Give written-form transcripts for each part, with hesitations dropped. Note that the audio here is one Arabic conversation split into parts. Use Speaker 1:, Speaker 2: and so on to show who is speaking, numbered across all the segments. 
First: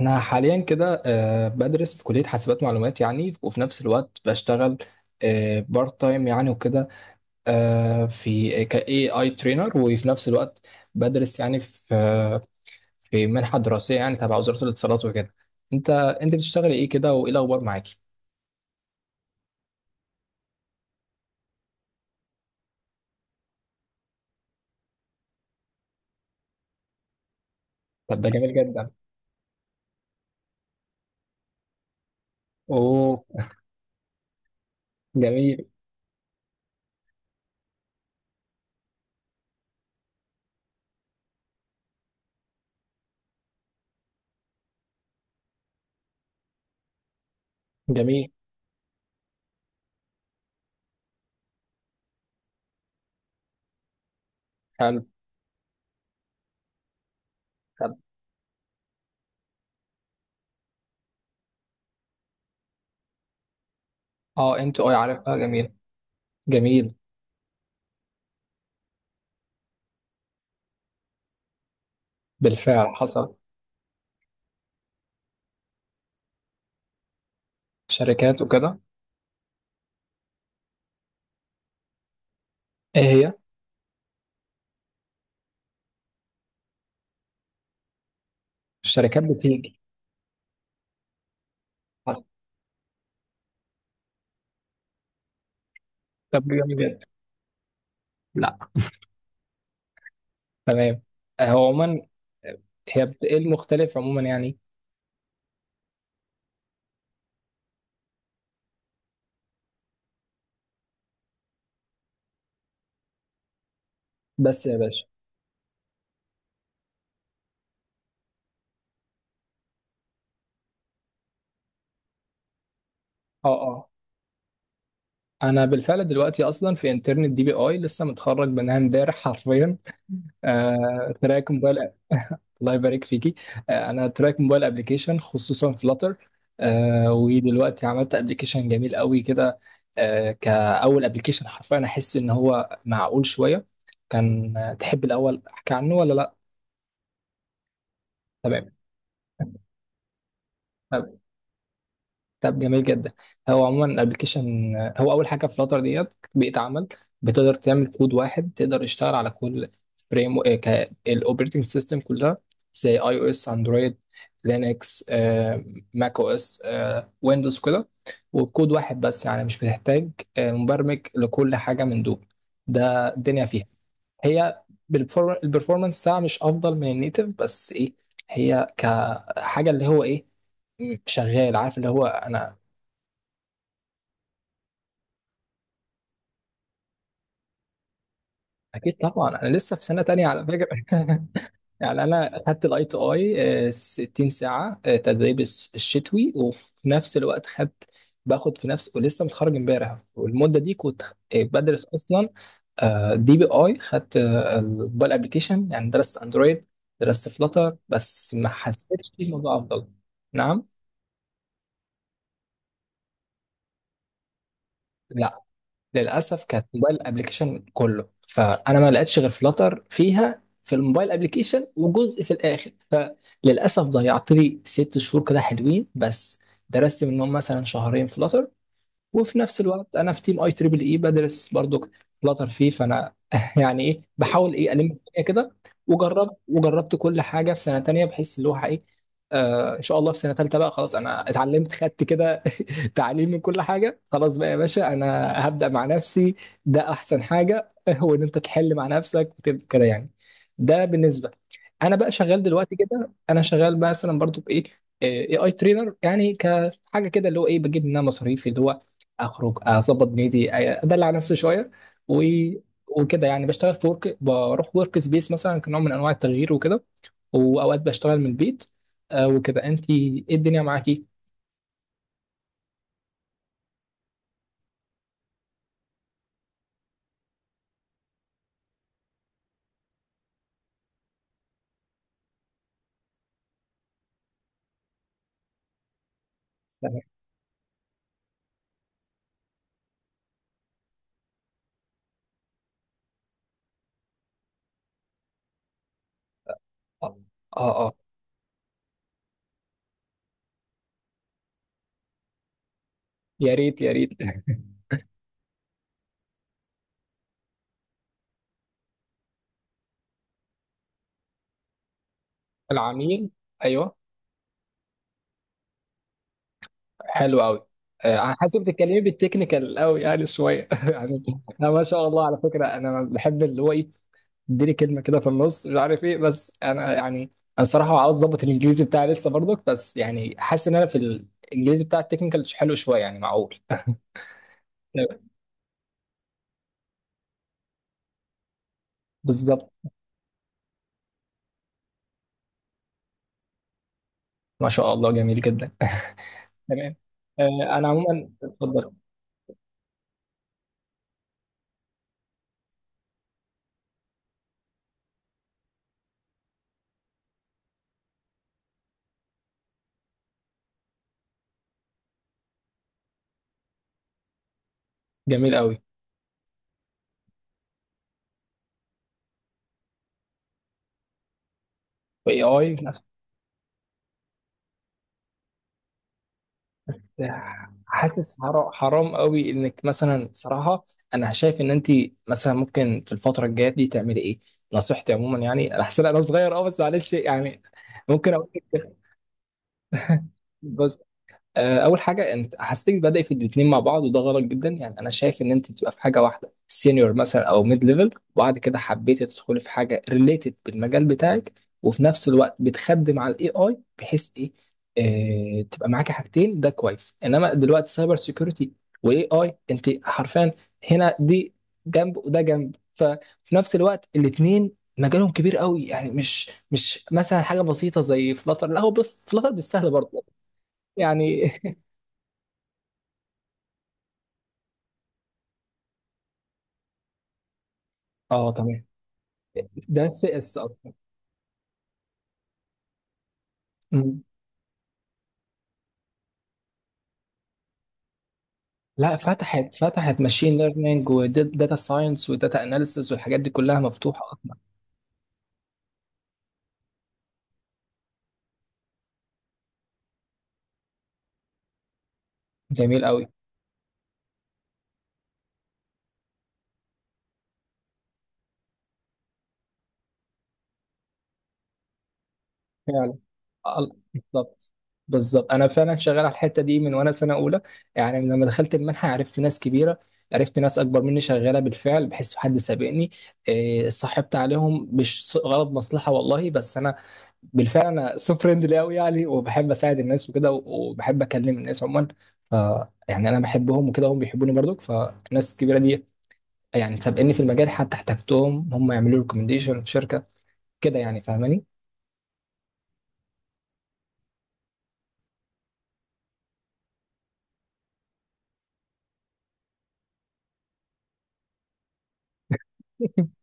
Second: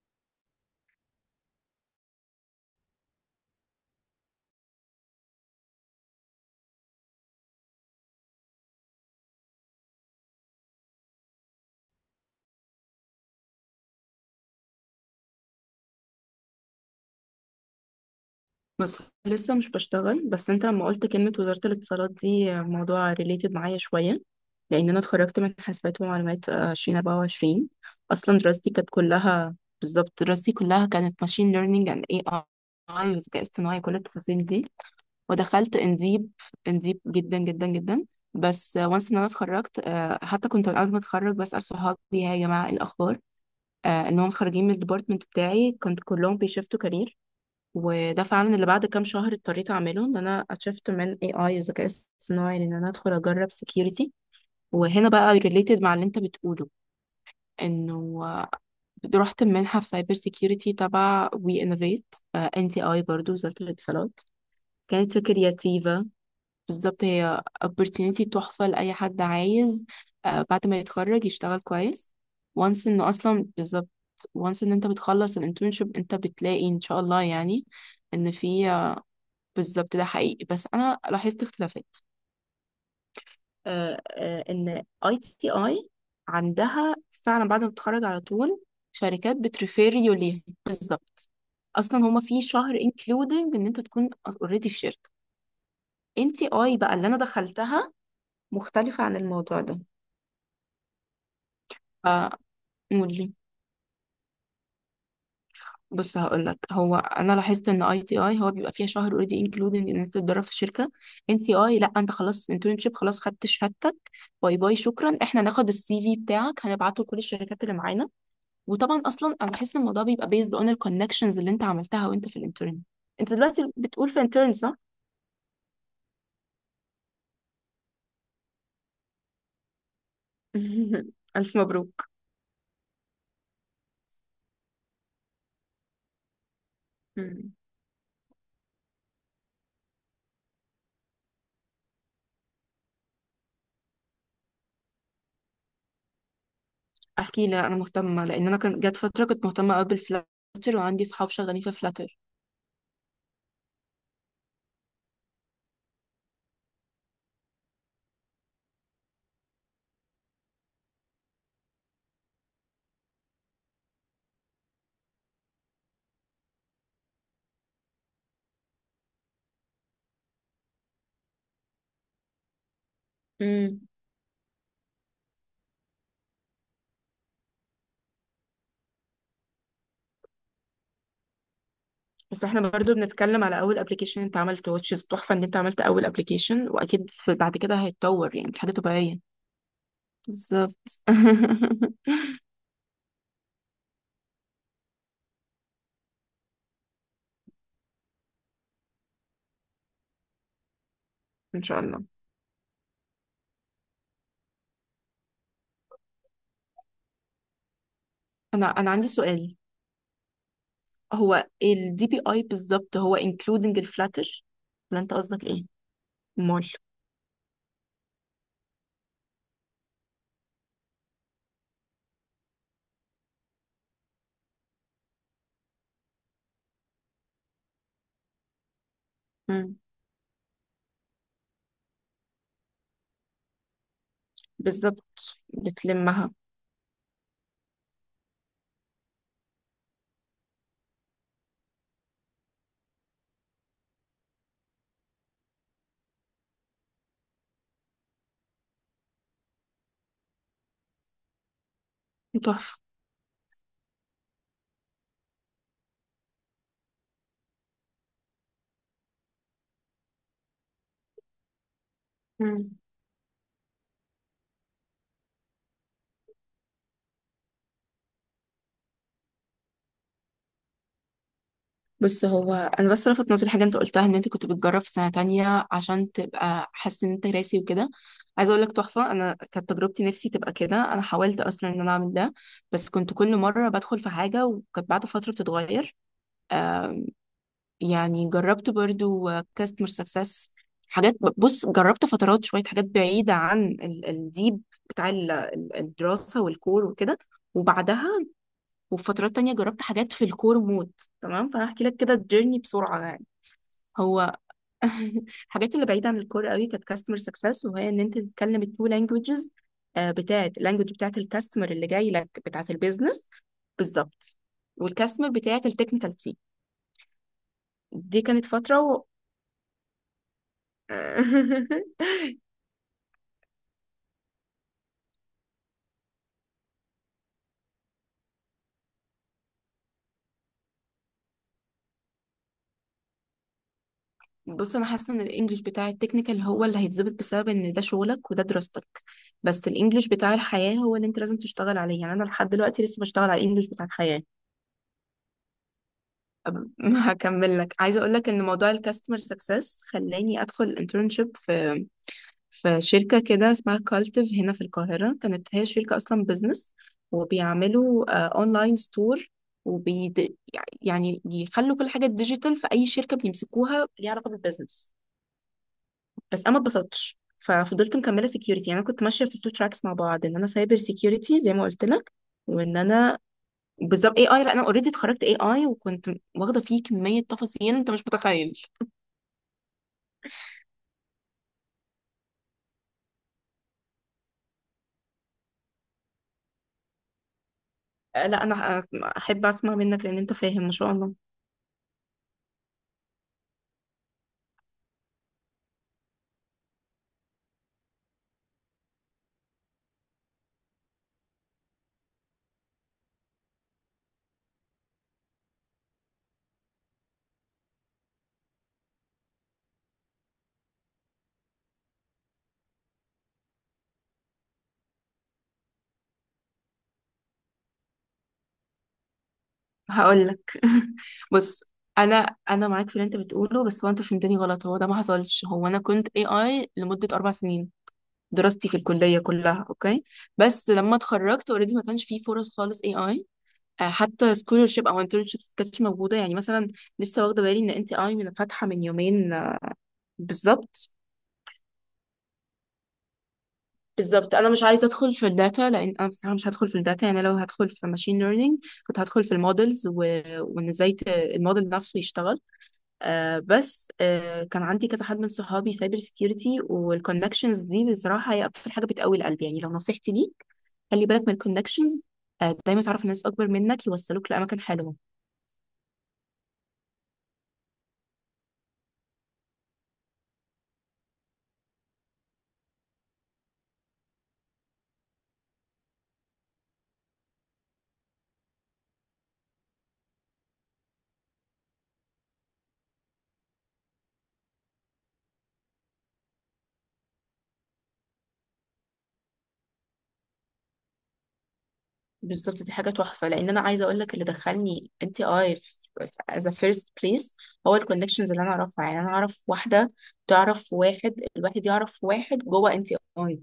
Speaker 1: انا حاليا كده بدرس في كليه حاسبات معلومات يعني وفي نفس الوقت بشتغل بارت تايم يعني وكده في إيه اي ترينر وفي نفس الوقت بدرس يعني في في منحه دراسيه يعني تبع وزاره الاتصالات وكده. انت بتشتغلي ايه كده وايه الاخبار معاكي؟
Speaker 2: بس لسه مش بشتغل، بس انت لما قلت كلمة وزارة الاتصالات دي موضوع ريليتد معايا شوية. لأن أنا اتخرجت من حاسبات ومعلومات 2024.
Speaker 1: طب ده
Speaker 2: أصلا
Speaker 1: جميل
Speaker 2: دراستي كانت
Speaker 1: جدا.
Speaker 2: كلها، بالظبط دراستي كلها كانت ماشين ليرنينج اند اي اي،
Speaker 1: اوه.
Speaker 2: والذكاء الاصطناعي، كل التفاصيل دي.
Speaker 1: جميل.
Speaker 2: ودخلت انديب، انديب جدا جدا جدا. بس وانس ان انا اتخرجت، حتى كنت من قبل ما اتخرج بسأل صحابي: هاي يا جماعة، ايه الأخبار، إنهم خارجين من الديبارتمنت بتاعي؟ كنت كلهم بيشفتوا كارير. وده
Speaker 1: جميل.
Speaker 2: فعلا اللي بعد كام شهر اضطريت اعمله، ان انا اتشفت من اي اي وذكاء اصطناعي، ان انا ادخل اجرب سكيورتي.
Speaker 1: حلو.
Speaker 2: وهنا بقى ريليتد مع اللي انت بتقوله،
Speaker 1: طب.
Speaker 2: انه رحت منحه في سايبر سكيورتي تبع وي انوفيت، ان تي اي، برضه وزاره الاتصالات،
Speaker 1: اه، انت اه
Speaker 2: كانت
Speaker 1: عارف
Speaker 2: في
Speaker 1: اه، جميل.
Speaker 2: كرياتيفا.
Speaker 1: جميل.
Speaker 2: بالظبط، هي opportunity تحفه لاي حد عايز بعد ما يتخرج يشتغل كويس. وانس
Speaker 1: بالفعل
Speaker 2: انه
Speaker 1: حصل.
Speaker 2: اصلا، بالظبط، وانس ان انت بتخلص الانترنشيب انت بتلاقي ان شاء الله يعني ان
Speaker 1: شركات
Speaker 2: في.
Speaker 1: وكده.
Speaker 2: بالظبط ده حقيقي، بس انا لاحظت اختلافات.
Speaker 1: ايه هي؟
Speaker 2: ان اي تي اي عندها فعلا بعد ما بتتخرج على طول
Speaker 1: الشركات
Speaker 2: شركات
Speaker 1: بتيجي.
Speaker 2: بتريفير يو ليها. بالظبط، اصلا هما
Speaker 1: حصل.
Speaker 2: في شهر انكلودنج ان انت تكون اوريدي في شركه. ان
Speaker 1: طب
Speaker 2: تي
Speaker 1: جميل
Speaker 2: اي بقى
Speaker 1: جدا.
Speaker 2: اللي انا دخلتها مختلفه عن الموضوع ده.
Speaker 1: تمام. هو عموما هي
Speaker 2: فقولي،
Speaker 1: بتقل مختلف عموما يعني.
Speaker 2: بص هقول لك، هو انا لاحظت ان اي تي اي هو بيبقى فيها شهر اوريدي انكلودنج ان انت تتدرب في شركه. ان سي اي لا، انت خلاص انترنشيب، خلاص خدت شهادتك، باي
Speaker 1: بس يا
Speaker 2: باي،
Speaker 1: باشا.
Speaker 2: شكرا، احنا هناخد السي في بتاعك هنبعته لكل الشركات اللي معانا. وطبعا اصلا انا بحس ان الموضوع بيبقى بيزد اون الكونكشنز اللي انت عملتها وانت في الانترن. انت
Speaker 1: اه
Speaker 2: دلوقتي
Speaker 1: اه.
Speaker 2: بتقول في انترن، صح؟
Speaker 1: انا بالفعل دلوقتي اصلا في انترنت دي بي اي لسه متخرج منها امبارح حرفيا. تراك
Speaker 2: الف
Speaker 1: موبايل.
Speaker 2: مبروك.
Speaker 1: الله يبارك فيكي. انا تراك موبايل ابلكيشن خصوصا فلاتر.
Speaker 2: مم.
Speaker 1: ودلوقتي عملت ابلكيشن جميل قوي كده. كاول ابلكيشن حرفيا احس ان هو معقول شويه كان تحب الاول احكي عنه ولا لا؟
Speaker 2: احكي لي، انا مهتمه لان انا
Speaker 1: تمام.
Speaker 2: كان جت فتره كنت
Speaker 1: طيب.
Speaker 2: مهتمه قوي بالفلاتر، وعندي صحاب شغالين في فلاتر.
Speaker 1: طب جميل جدا. هو عموما الابلكيشن، هو اول حاجه فلاتر ديت بيئه عمل، بتقدر تعمل كود واحد تقدر تشتغل على كل فريم، الاوبريتنج سيستم كلها، زي اي او اس، اندرويد، لينكس، ماك او اس، ويندوز كده. وبكود واحد بس يعني مش بتحتاج مبرمج لكل حاجه من دول. ده الدنيا فيها. هي البرفورمانس بتاعها مش افضل من النيتف، بس ايه؟ هي كحاجه اللي هو ايه شغال عارف اللي هو
Speaker 2: بس
Speaker 1: انا.
Speaker 2: احنا برضو بنتكلم على اول ابلكيشن انت عملته، وتشيز تحفة ان انت عملت اول ابلكيشن، واكيد في بعد كده هيتطور يعني، دي حاجة
Speaker 1: اكيد
Speaker 2: طبيعية.
Speaker 1: طبعا، انا لسه في سنه تانية على فكره
Speaker 2: بالظبط.
Speaker 1: يعني انا خدت الاي تو اي 60 ساعه، تدريب الشتوي وفي نفس الوقت خدت باخد في نفس، ولسه متخرج امبارح، والمده دي كنت
Speaker 2: ان شاء
Speaker 1: بدرس
Speaker 2: الله.
Speaker 1: اصلا دي بي اي، خدت الموبايل ابلكيشن يعني درست اندرويد، درست فلاتر بس ما
Speaker 2: انا عندي
Speaker 1: حسيتش في
Speaker 2: سؤال:
Speaker 1: الموضوع افضل. نعم.
Speaker 2: هو الدي بي اي بالظبط هو including الفلاتر، ولا انت
Speaker 1: لا،
Speaker 2: قصدك ايه؟
Speaker 1: للاسف كانت
Speaker 2: امال.
Speaker 1: موبايل ابلكيشن كله، فانا ما لقيتش غير فلاتر فيها في الموبايل ابلكيشن وجزء في الاخر، فللاسف ضيعت لي 6 شهور كده حلوين بس. درست منهم مثلا شهرين فلاتر، وفي نفس
Speaker 2: مم.
Speaker 1: الوقت انا في تيم اي تريبل اي بدرس برضو فلاتر فيه، فانا يعني ايه بحاول ايه الم الدنيا
Speaker 2: بالظبط
Speaker 1: كده.
Speaker 2: بتلمها.
Speaker 1: وجربت وجربت كل حاجه في سنه تانية بحيث اللي هو ايه آه، ان شاء الله في سنه تالتة بقى خلاص انا اتعلمت خدت كده تعليم من كل حاجه. خلاص بقى يا باشا، انا هبدا مع نفسي. ده احسن حاجه هو ان انت تحل مع نفسك وتبقى كده يعني. ده بالنسبه. انا بقى شغال دلوقتي
Speaker 2: تحفة.
Speaker 1: كده، انا شغال مثلا برضو بايه اي اي ترينر يعني كحاجه كده اللي هو ايه بجيب منها مصاريف اللي هو اخرج اظبط دنيتي ادلع نفسي شويه و... وكده يعني بشتغل في ورك، بروح ورك سبيس مثلا كنوع من انواع التغيير وكده، واوقات بشتغل من البيت. آه وكده، انت ايه الدنيا معاكي؟
Speaker 2: بص، هو انا بس لفت نظري حاجه انت قلتها، ان انت كنت بتجرب في سنه تانية عشان تبقى حاسس ان انت راسي وكده. عايزه اقول لك تحفه، انا كانت تجربتي نفسي تبقى كده، انا حاولت اصلا ان انا اعمل ده، بس كنت كل مره بدخل في حاجه وكانت بعد فتره بتتغير.
Speaker 1: تمام.
Speaker 2: آه يعني جربت برضو كاستمر سكسس حاجات. بص جربت فترات شويه حاجات بعيده عن الديب بتاع الدراسه والكور
Speaker 1: اه
Speaker 2: وكده.
Speaker 1: اه. آه.
Speaker 2: وبعدها وفي فترات تانية جربت حاجات في الكور مود. تمام، فهحكي لك كده الجيرني بسرعة يعني.
Speaker 1: يا ريت يا ريت.
Speaker 2: هو الحاجات اللي بعيدة عن الكور قوي كانت كاستمر سكسس، وهي ان انت تتكلم التو لانجوجز، بتاعت اللانجوج بتاعت الكاستمر اللي جاي لك بتاعت البيزنس.
Speaker 1: العميل. ايوه.
Speaker 2: بالظبط، والكاستمر بتاعت التكنيكال تيم.
Speaker 1: حلو قوي.
Speaker 2: دي
Speaker 1: آه،
Speaker 2: كانت
Speaker 1: حاسس
Speaker 2: فترة
Speaker 1: بتتكلمي
Speaker 2: و...
Speaker 1: بالتكنيكال قوي يعني شويه يعني. انا ما شاء الله على فكره انا بحب اللي هو ايه اديني كلمه كده في النص مش عارف ايه، بس انا يعني انا صراحه عاوز اظبط الانجليزي بتاعي لسه برضك، بس يعني حاسس ان انا في الانجليزي بتاع التكنيكال حلو شويه يعني معقول.
Speaker 2: بص انا حاسه ان
Speaker 1: تمام.
Speaker 2: الانجليش بتاع التكنيكال هو اللي هيتظبط بسبب ان ده شغلك وده دراستك. بس
Speaker 1: بالظبط.
Speaker 2: الانجليش بتاع الحياه هو اللي انت لازم تشتغل عليه، يعني انا لحد دلوقتي لسه بشتغل على الانجليش بتاع الحياه.
Speaker 1: ما شاء الله جميل جدا
Speaker 2: أب-
Speaker 1: تمام.
Speaker 2: هكمل لك،
Speaker 1: انا
Speaker 2: عايزه اقول لك
Speaker 1: عموما
Speaker 2: ان موضوع
Speaker 1: اتفضل.
Speaker 2: الكاستمر سكسس خلاني ادخل انترنشيب في شركه كده اسمها كالتيف هنا في القاهره، كانت هي شركه اصلا بزنس، وبيعملوا اونلاين ستور وبي يعني يخلوا كل حاجه ديجيتال في اي شركه بيمسكوها ليها علاقه بالبزنس.
Speaker 1: جميل قوي.
Speaker 2: بس انا ما اتبسطتش، ففضلت مكمله سكيورتي، يعني انا كنت ماشيه في التو تراكس مع بعض، ان انا سايبر سكيورتي زي ما قلت لك،
Speaker 1: واي اي.
Speaker 2: وان انا، بالظبط اي اي. لا، انا اوريدي اتخرجت اي اي وكنت واخده فيه كميه تفاصيل انت مش
Speaker 1: حاسس
Speaker 2: متخيل.
Speaker 1: حرام قوي انك مثلا صراحه. انا شايف ان انت مثلا ممكن في الفتره الجايه دي تعملي ايه. نصيحتي عموما يعني انا حاسس إن انا صغير اه بس معلش يعني ممكن
Speaker 2: لا
Speaker 1: اقول
Speaker 2: انا
Speaker 1: لك
Speaker 2: احب اسمع منك لان انت فاهم ما شاء الله.
Speaker 1: اول حاجه، انت حاسسك بادئ في الاثنين مع بعض، وده غلط جدا يعني. انا شايف ان انت تبقى في حاجه واحده سينيور مثلا او ميد ليفل، وبعد كده حبيتي تدخلي في حاجه ريليتد بالمجال بتاعك، وفي نفس الوقت بتخدم على الاي اي بحيث ايه تبقى معاكي حاجتين. ده كويس، انما دلوقتي سايبر سيكيورتي واي اي انت حرفيا هنا دي جنب وده جنب، ففي نفس الوقت الاثنين مجالهم كبير قوي يعني، مش مثلا حاجه بسيطه زي فلاتر، لا. هو بص فلاتر مش سهل برضه
Speaker 2: هقول لك.
Speaker 1: يعني
Speaker 2: بص، انا معاك في اللي انت بتقوله، بس هو انت فهمتني غلط، هو ده ما حصلش. هو انا كنت اي اي لمده 4 سنين،
Speaker 1: اه
Speaker 2: دراستي في
Speaker 1: تمام.
Speaker 2: الكليه كلها اوكي.
Speaker 1: ده سي اس
Speaker 2: بس
Speaker 1: اكتر.
Speaker 2: لما اتخرجت اوريدي ما كانش فيه فرص خالص اي اي،
Speaker 1: أمم.
Speaker 2: حتى سكولرشيب او انترنشيب ما كانتش موجوده، يعني مثلا لسه واخده بالي ان انت اي من فاتحه من
Speaker 1: لا،
Speaker 2: يومين
Speaker 1: فتحت ماشين
Speaker 2: بالظبط.
Speaker 1: ليرنينج وداتا ساينس وداتا اناليسز والحاجات دي كلها مفتوحه
Speaker 2: بالظبط انا
Speaker 1: اكتر.
Speaker 2: مش عايزه ادخل في الداتا، لان انا بصراحه مش هدخل في الداتا، يعني لو هدخل في ماشين ليرنينج كنت هدخل في المودلز، وان ازاي الموديل نفسه يشتغل.
Speaker 1: جميل قوي.
Speaker 2: بس كان عندي كذا حد من صحابي سايبر سكيورتي، والكونكشنز دي بصراحه هي اكتر حاجه بتقوي القلب، يعني لو نصيحتي ليك، خلي بالك من الكونكشنز. دايما تعرف
Speaker 1: فعلا.
Speaker 2: ناس اكبر منك يوصلوك لاماكن
Speaker 1: بالظبط.
Speaker 2: حلوه.
Speaker 1: بالظبط انا فعلا شغال على الحته دي من وانا سنه اولى. يعني من لما دخلت المنحه عرفت ناس كبيره. عرفت ناس اكبر مني شغاله بالفعل، بحس حد سابقني. إيه، صاحبت عليهم مش غرض مصلحه والله، بس انا بالفعل انا سو فريندلي قوي يعني وبحب اساعد الناس وكده وبحب اكلم الناس عموما، ف يعني انا بحبهم وكده هم بيحبوني برضك. فالناس الكبيره دي يعني سابقني في المجال، حتى احتجتهم هم يعملوا لي ريكومنديشن في شركه كده يعني، فاهماني؟
Speaker 2: بالظبط، دي حاجة تحفة، لأن أنا عايزة أقول لك اللي دخلني أنت أي في as a first place هو الكونكشنز اللي أنا أعرفها، يعني أنا أعرف واحدة تعرف واحد، الواحد يعرف واحد جوه أنت أي.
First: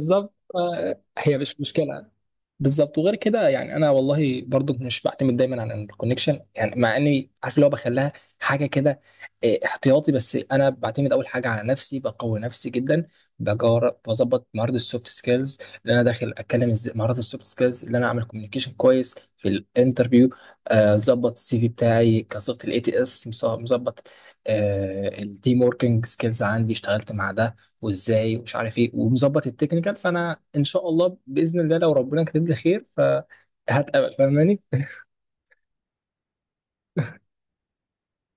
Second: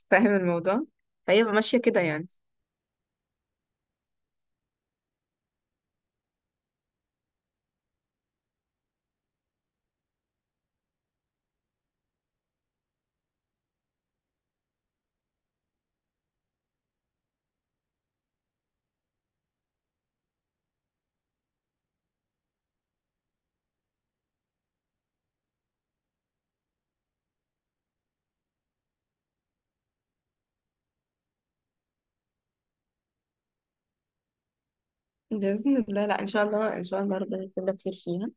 Speaker 2: فاهم الموضوع؟
Speaker 1: هي
Speaker 2: فهي
Speaker 1: مش
Speaker 2: ماشية كده
Speaker 1: مشكله.
Speaker 2: يعني.
Speaker 1: بالظبط. وغير كده يعني انا والله برضو مش بعتمد دايما على الكونكشن، يعني مع اني عارف اللي هو بخليها حاجه كده إيه، احتياطي. بس انا بعتمد اول حاجه على نفسي، بقوي نفسي جدا، بجار بظبط مهارات السوفت سكيلز، اللي انا داخل اتكلم ازاي مهارات السوفت سكيلز اللي انا اعمل كوميونيكيشن كويس في الانترفيو، ظبط السي في بتاعي كظبط الاي تي اس مظبط، التيم وركينج سكيلز عندي اشتغلت مع ده، وازاي ومش عارف ايه ومظبط التكنيكال. فانا ان شاء الله باذن الله لو ربنا كاتب لي خير فهتقبل، فاهماني؟
Speaker 2: بإذن الله. لا، إن شاء الله إن شاء الله ربنا يكتب لك خير فيها.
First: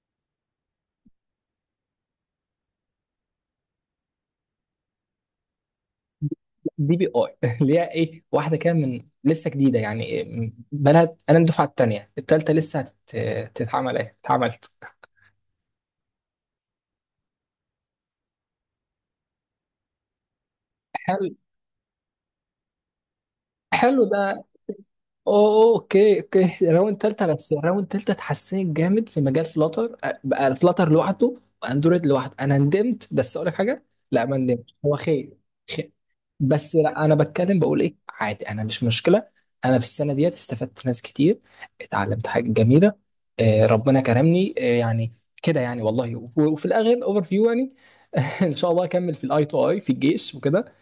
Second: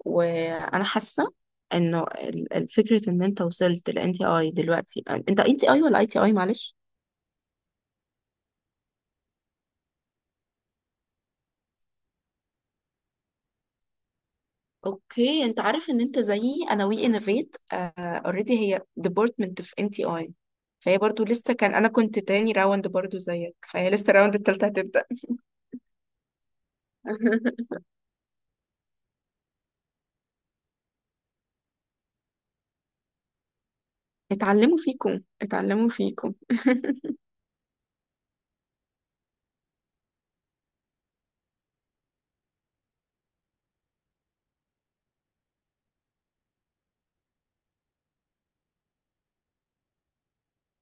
Speaker 2: وأنا حاسة إنه الفكرة إن أنت وصلت لأنت أي دلوقتي، أنت أي ولا أي تي أي؟ معلش.
Speaker 1: دي بي اي اللي هي ايه واحده كده من لسه جديده يعني إيه، بلد. انا الدفعه الثانيه الثالثه لسه تتعمل ايه اتعملت.
Speaker 2: اوكي، انت عارف ان انت زيي، انا وي انوفيت اوريدي هي ديبارتمنت في ان تي اي، فهي برضو
Speaker 1: حلو.
Speaker 2: لسه، كان انا كنت تاني راوند برضو زيك، فهي
Speaker 1: حلو
Speaker 2: لسه الراوند
Speaker 1: ده.
Speaker 2: التالتة هتبدأ.
Speaker 1: أوه، اوكي اوكي، راوند تالتة. بس راوند تالتة اتحسنت جامد في مجال فلاتر. بقى فلاتر لوحده واندرويد لوحده. انا ندمت، بس اقول لك حاجه، لا ما ندمتش
Speaker 2: اتعلموا
Speaker 1: هو
Speaker 2: فيكم،
Speaker 1: خير.
Speaker 2: اتعلموا فيكم.
Speaker 1: بس لا انا بتكلم بقول ايه عادي انا مش مشكله. انا في السنه ديت استفدت ناس كتير، اتعلمت حاجه جميله، آه ربنا كرمني آه يعني كده يعني والله وفي الاخر اوفر فيو يعني ان شاء الله اكمل في الاي تو اي في الجيش وكده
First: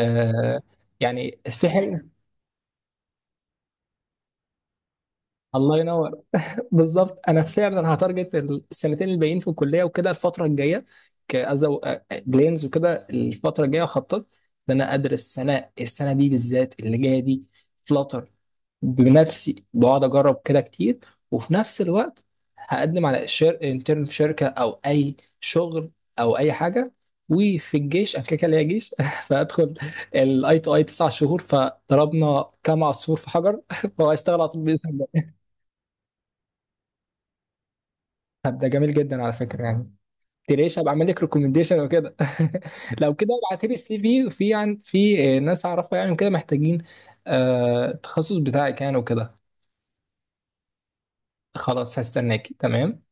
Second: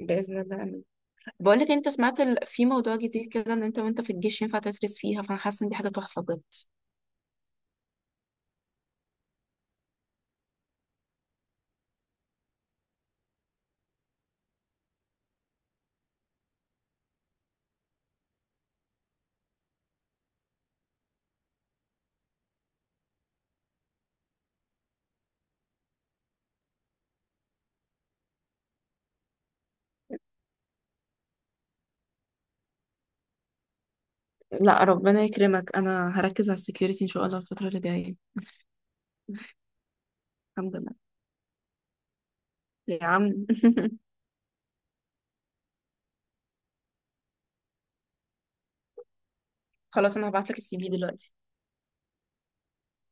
Speaker 2: بإذن الله، آمين.
Speaker 1: يعني
Speaker 2: بقول
Speaker 1: في
Speaker 2: لك، انت
Speaker 1: حاجه.
Speaker 2: سمعت في موضوع جديد كده، ان انت وانت في الجيش ينفع تدرس فيها، فانا حاسه ان دي
Speaker 1: الله
Speaker 2: حاجه تحفه
Speaker 1: ينور
Speaker 2: بجد.
Speaker 1: بالظبط انا فعلا هتارجت السنتين الباقيين في الكليه وكده الفتره الجايه كأزو بلينز، وكده الفتره الجايه خطط، ان انا ادرس سنه، السنه دي بالذات اللي جايه دي فلاتر بنفسي بقعد اجرب كده كتير. وفي نفس الوقت هقدم على انترن في شركه او اي شغل او اي حاجه. وفي الجيش انا كده كده ليا جيش فهدخل الاي تو اي 9 شهور، فضربنا كام عصفور في حجر فهشتغل على طول
Speaker 2: لا،
Speaker 1: باذن
Speaker 2: ربنا
Speaker 1: الله.
Speaker 2: يكرمك، انا هركز على السكيورتي ان شاء الله الفتره اللي جايه.
Speaker 1: طب ده جميل جدا على فكره يعني،
Speaker 2: الحمد
Speaker 1: تريش. هبقى
Speaker 2: لله.
Speaker 1: اعمل لك ريكومنديشن وكده
Speaker 2: يا
Speaker 1: لو كده
Speaker 2: عم.
Speaker 1: ابعت لي السي في في عن في ناس اعرفها يعني كده محتاجين التخصص بتاعك يعني وكده.
Speaker 2: خلاص انا هبعت لك السي في دلوقتي.
Speaker 1: خلاص هستناكي، تمام.